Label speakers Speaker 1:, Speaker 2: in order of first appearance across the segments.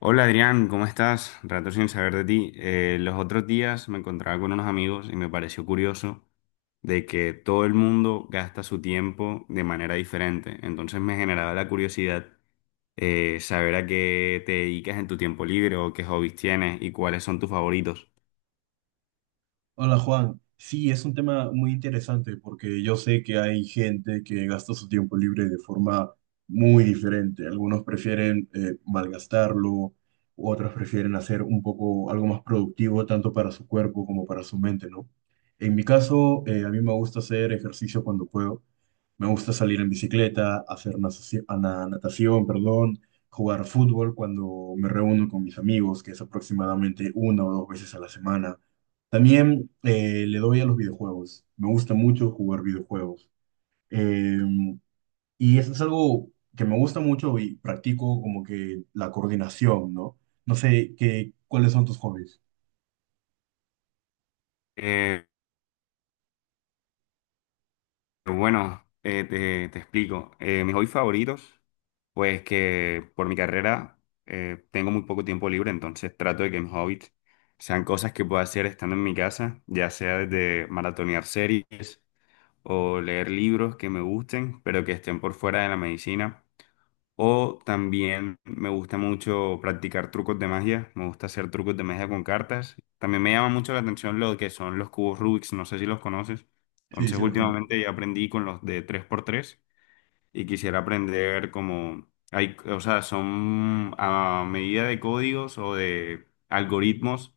Speaker 1: Hola Adrián, ¿cómo estás? Rato sin saber de ti. Los otros días me encontraba con unos amigos y me pareció curioso de que todo el mundo gasta su tiempo de manera diferente. Entonces me generaba la curiosidad saber a qué te dedicas en tu tiempo libre o qué hobbies tienes y cuáles son tus favoritos.
Speaker 2: Hola Juan, sí, es un tema muy interesante porque yo sé que hay gente que gasta su tiempo libre de forma muy diferente. Algunos prefieren malgastarlo, otros prefieren hacer un poco algo más productivo tanto para su cuerpo como para su mente, ¿no? En mi caso, a mí me gusta hacer ejercicio cuando puedo. Me gusta salir en bicicleta, hacer natación, perdón, jugar fútbol cuando me reúno con mis amigos, que es aproximadamente una o dos veces a la semana. También le doy a los videojuegos. Me gusta mucho jugar videojuegos. Eh, y eso es algo que me gusta mucho y practico como que la coordinación, ¿no? ¿Cuáles son tus hobbies?
Speaker 1: Eh, bueno, te explico. Mis hobbies favoritos, pues que por mi carrera tengo muy poco tiempo libre, entonces trato de que mis hobbies sean cosas que pueda hacer estando en mi casa, ya sea desde maratonear series o leer libros que me gusten, pero que estén por fuera de la medicina. O también me gusta mucho practicar trucos de magia, me gusta hacer trucos de magia con cartas. También me llama mucho la atención lo que son los cubos Rubik, no sé si los conoces.
Speaker 2: Sí,
Speaker 1: Entonces
Speaker 2: sí los conozco.
Speaker 1: últimamente ya aprendí con los de 3x3 y quisiera aprender como hay, o sea, son a medida de códigos o de algoritmos,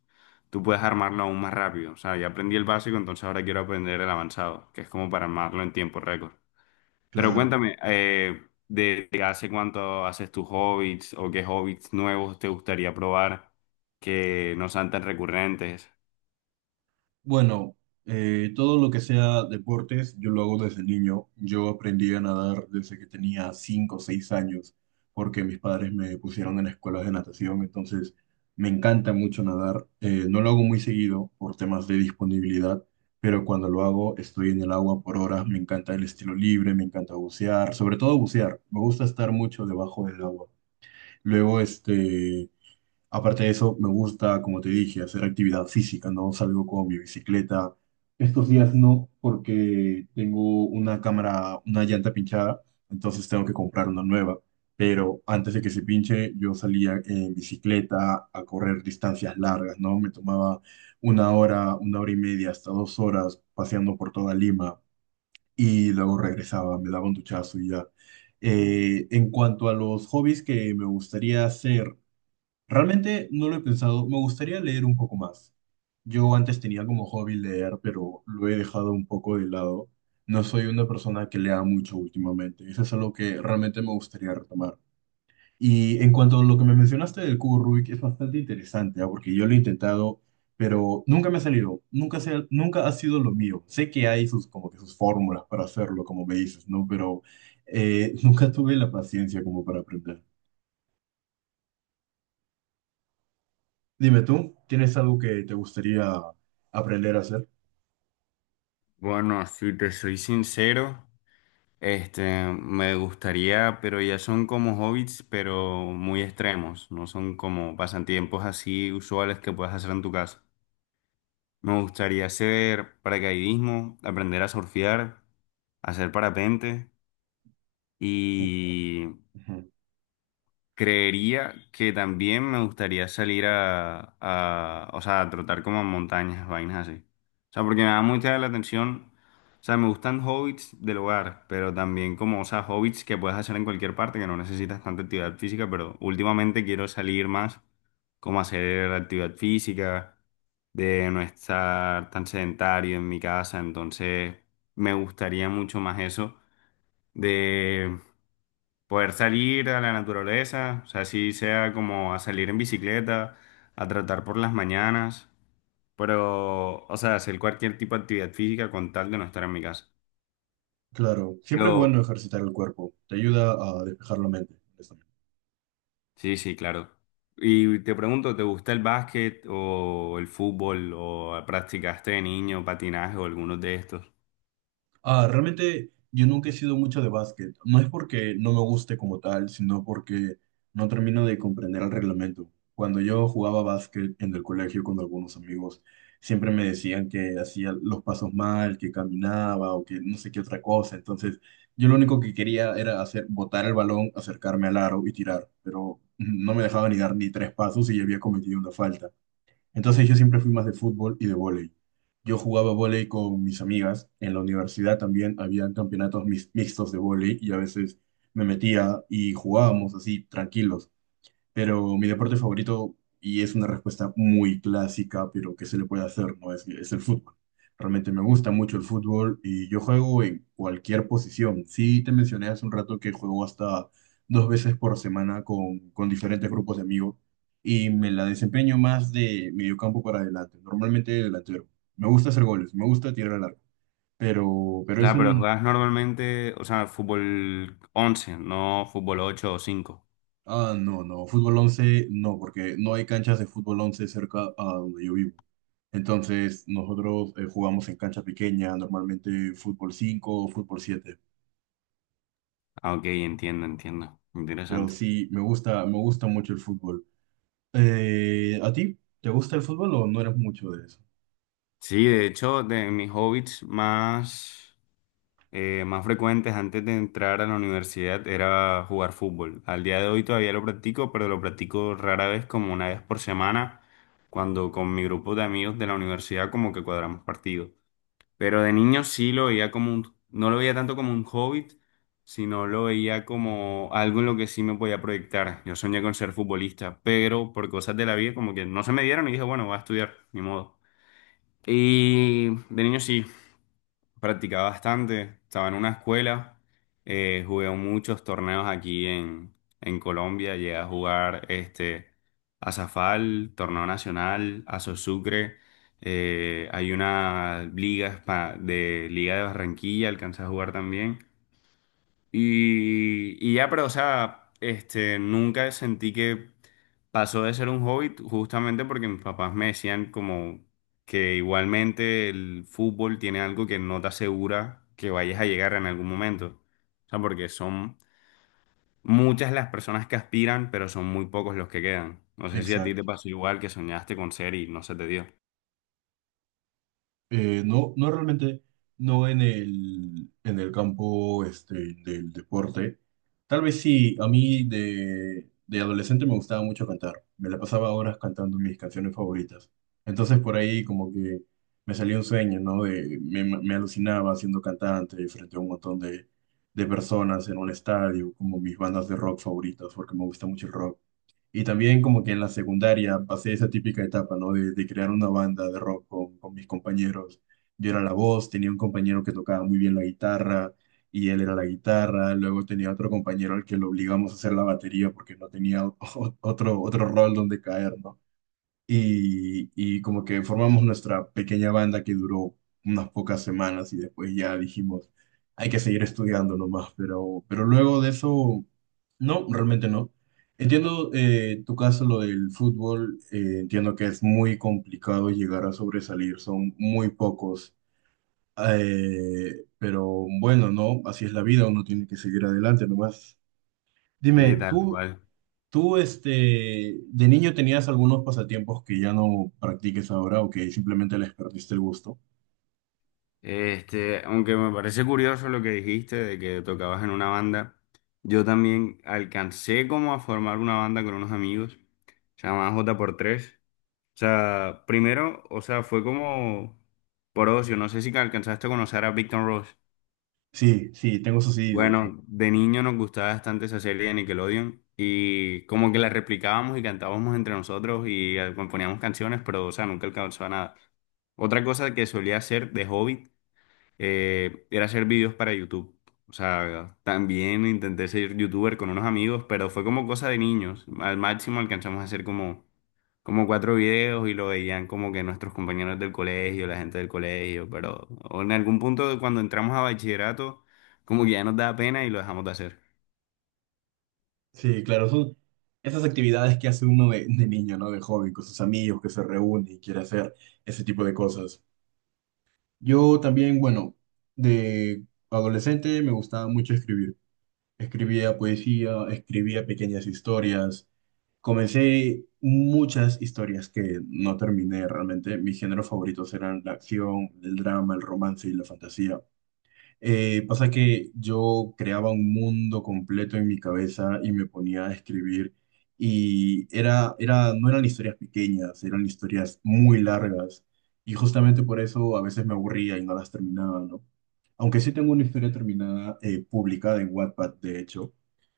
Speaker 1: tú puedes armarlo aún más rápido. O sea, ya aprendí el básico, entonces ahora quiero aprender el avanzado, que es como para armarlo en tiempo récord. Pero
Speaker 2: Claro.
Speaker 1: cuéntame, de hace cuánto haces tus hobbits o qué hobbits nuevos te gustaría probar que no sean tan recurrentes.
Speaker 2: Bueno, todo lo que sea deportes, yo lo hago desde niño. Yo aprendí a nadar desde que tenía 5 o 6 años, porque mis padres me pusieron en escuelas de natación, entonces me encanta mucho nadar. No lo hago muy seguido por temas de disponibilidad, pero cuando lo hago estoy en el agua por horas, me encanta el estilo libre, me encanta bucear, sobre todo bucear, me gusta estar mucho debajo del agua. Luego, este... Aparte de eso, me gusta, como te dije, hacer actividad física, ¿no? Salgo con mi bicicleta. Estos días no, porque tengo una cámara, una llanta pinchada, entonces tengo que comprar una nueva. Pero antes de que se pinche, yo salía en bicicleta a correr distancias largas, ¿no? Me tomaba una hora y media, hasta 2 horas paseando por toda Lima y luego regresaba, me daba un duchazo y ya. En cuanto a los hobbies que me gustaría hacer, realmente no lo he pensado, me gustaría leer un poco más. Yo antes tenía como hobby leer, pero lo he dejado un poco de lado. No soy una persona que lea mucho últimamente. Eso es algo que realmente me gustaría retomar. Y en cuanto a lo que me mencionaste del cubo Rubik, es bastante interesante, ¿ah? Porque yo lo he intentado, pero nunca me ha salido. Nunca, nunca ha sido lo mío. Sé que hay sus, como que sus fórmulas para hacerlo, como me dices, ¿no? Pero nunca tuve la paciencia como para aprender. Dime tú, ¿tienes algo que te gustaría aprender a hacer?
Speaker 1: Bueno, si te soy sincero. Este, me gustaría, pero ya son como hobbits, pero muy extremos, no son como pasatiempos así usuales que puedas hacer en tu casa. Me gustaría hacer paracaidismo, aprender a surfear, hacer parapente y
Speaker 2: Ujú.
Speaker 1: creería que también me gustaría salir a, o sea, a trotar como en montañas, vainas así. O sea, porque me da mucha la atención. O sea, me gustan hobbits del hogar, pero también como, o sea, hobbits que puedes hacer en cualquier parte, que no necesitas tanta actividad física, pero últimamente quiero salir más, como a hacer actividad física, de no estar tan sedentario en mi casa, entonces me gustaría mucho más eso, poder salir a la naturaleza, o sea, así sea como a salir en bicicleta, a tratar por las mañanas, pero, o sea, hacer cualquier tipo de actividad física con tal de no estar en mi casa.
Speaker 2: Claro, siempre es bueno
Speaker 1: Pero,
Speaker 2: ejercitar el cuerpo, te ayuda a despejar la mente.
Speaker 1: sí, sí, claro. Y te pregunto, ¿te gusta el básquet o el fútbol o practicaste de niño patinaje o algunos de estos?
Speaker 2: Ah, realmente yo nunca he sido mucho de básquet. No es porque no me guste como tal, sino porque no termino de comprender el reglamento. Cuando yo jugaba básquet en el colegio con algunos amigos, siempre me decían que hacía los pasos mal, que caminaba o que no sé qué otra cosa. Entonces, yo lo único que quería era hacer, botar el balón, acercarme al aro y tirar, pero no me dejaba ni dar ni tres pasos y ya había cometido una falta. Entonces yo siempre fui más de fútbol y de vóley. Yo jugaba vóley con mis amigas. En la universidad también había campeonatos mixtos de vóley y a veces me metía y jugábamos así tranquilos. Pero mi deporte favorito, y es una respuesta muy clásica, pero que se le puede hacer, ¿no? Es el fútbol. Realmente me gusta mucho el fútbol y yo juego en cualquier posición. Sí, te mencioné hace un rato que juego hasta dos veces por semana con diferentes grupos de amigos y me la desempeño más de mediocampo para adelante, normalmente delantero. Me gusta hacer goles, me gusta tirar al arco, pero,
Speaker 1: O
Speaker 2: pero es
Speaker 1: sea, pero
Speaker 2: un...
Speaker 1: juegas normalmente, o sea, fútbol 11, no fútbol 8 o 5.
Speaker 2: Ah, no, no, fútbol 11 no, porque no hay canchas de fútbol 11 cerca a donde yo vivo. Entonces, nosotros jugamos en cancha pequeña, normalmente fútbol 5 o fútbol siete.
Speaker 1: Ah, ok, entiendo, entiendo.
Speaker 2: Pero
Speaker 1: Interesante.
Speaker 2: sí, me gusta mucho el fútbol. ¿A ti? ¿Te gusta el fútbol o no eres mucho de eso?
Speaker 1: Sí, de hecho, de mis hobbies más, más frecuentes antes de entrar a la universidad era jugar fútbol. Al día de hoy todavía lo practico, pero lo practico rara vez, como una vez por semana, cuando con mi grupo de amigos de la universidad como que cuadramos partidos. Pero de niño sí lo veía como un, no lo veía tanto como un hobby, sino lo veía como algo en lo que sí me podía proyectar. Yo soñé con ser futbolista, pero por cosas de la vida como que no se me dieron y dije, bueno, voy a estudiar, ni modo. Y de niño sí, practicaba bastante. Estaba en una escuela, jugué muchos torneos aquí en Colombia. Llegué a jugar este, a Zafal, torneo nacional, a Sosúcre. Hay una liga de Liga de Barranquilla, alcancé a jugar también. Y ya, pero, o sea, este, nunca sentí que pasó de ser un hobby, justamente porque mis papás me decían como que igualmente el fútbol tiene algo que no te asegura que vayas a llegar en algún momento. O sea, porque son muchas las personas que aspiran, pero son muy pocos los que quedan. No sé si a ti te
Speaker 2: Exacto.
Speaker 1: pasó igual, que soñaste con ser y no se te dio.
Speaker 2: No, no realmente, no en el campo este, del deporte. Tal vez sí, a mí de adolescente me gustaba mucho cantar. Me la pasaba horas cantando mis canciones favoritas. Entonces por ahí como que me salía un sueño, ¿no? Me alucinaba siendo cantante frente a un montón de personas en un estadio, como mis bandas de rock favoritas, porque me gusta mucho el rock. Y también como que en la secundaria pasé esa típica etapa, ¿no? De crear una banda de rock con mis compañeros. Yo era la voz, tenía un compañero que tocaba muy bien la guitarra y él era la guitarra. Luego tenía otro compañero al que lo obligamos a hacer la batería porque no tenía otro rol donde caer, ¿no? Y como que formamos nuestra pequeña banda que duró unas pocas semanas y después ya dijimos, hay que seguir estudiando nomás, pero luego de eso, no, realmente no. Entiendo tu caso, lo del fútbol, entiendo que es muy complicado llegar a sobresalir, son muy pocos. Pero bueno, no, así es la vida, uno tiene que seguir adelante nomás.
Speaker 1: Sí,
Speaker 2: Dime,
Speaker 1: tal
Speaker 2: ¿tú
Speaker 1: cual.
Speaker 2: ¿Tú, de niño tenías algunos pasatiempos que ya no practiques ahora o que simplemente les perdiste el gusto?
Speaker 1: Este, aunque me parece curioso lo que dijiste de que tocabas en una banda, yo también alcancé como a formar una banda con unos amigos, se llamaba J x 3. O sea, primero, o sea, fue como por ocio, no sé si alcanzaste a conocer a Victor Ross.
Speaker 2: Sí, sí, tengo eso sí, de hecho.
Speaker 1: Bueno, de niño nos gustaba bastante esa serie de Nickelodeon y como que la replicábamos y cantábamos entre nosotros y componíamos canciones, pero o sea, nunca alcanzó a nada. Otra cosa que solía hacer de hobby, era hacer vídeos para YouTube. O sea, también intenté ser youtuber con unos amigos, pero fue como cosa de niños. Al máximo alcanzamos a hacer como, como cuatro videos y lo veían como que nuestros compañeros del colegio, la gente del colegio, pero o en algún punto cuando entramos a bachillerato, como que ya nos da pena y lo dejamos de hacer.
Speaker 2: Sí, claro, son esas actividades que hace uno de niño, ¿no? De joven, con sus amigos que se reúne y quiere hacer ese tipo de cosas. Yo también, bueno, de adolescente me gustaba mucho escribir. Escribía poesía, escribía pequeñas historias. Comencé muchas historias que no terminé realmente. Mis géneros favoritos eran la acción, el drama, el romance y la fantasía. Pasa que yo creaba un mundo completo en mi cabeza y me ponía a escribir y no eran historias pequeñas, eran historias muy largas y justamente por eso a veces me aburría y no las terminaba, ¿no? Aunque sí tengo una historia terminada publicada en Wattpad, de hecho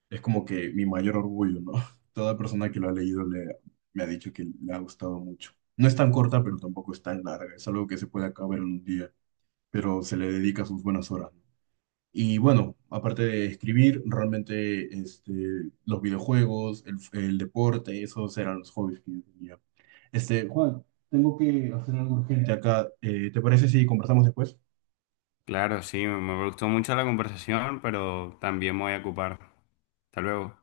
Speaker 2: es como que mi mayor orgullo, ¿no? Toda persona que lo ha leído le, me ha dicho que le ha gustado mucho. No es tan corta, pero tampoco es tan larga. Es algo que se puede acabar en un día, pero se le dedica sus buenas horas, ¿no? Y bueno, aparte de escribir, realmente este, los videojuegos, el deporte, esos eran los hobbies que yo tenía. Este, Juan, tengo que hacer algo urgente acá. ¿Te parece si conversamos después?
Speaker 1: Claro, sí, me gustó mucho la conversación, pero también me voy a ocupar. Hasta luego.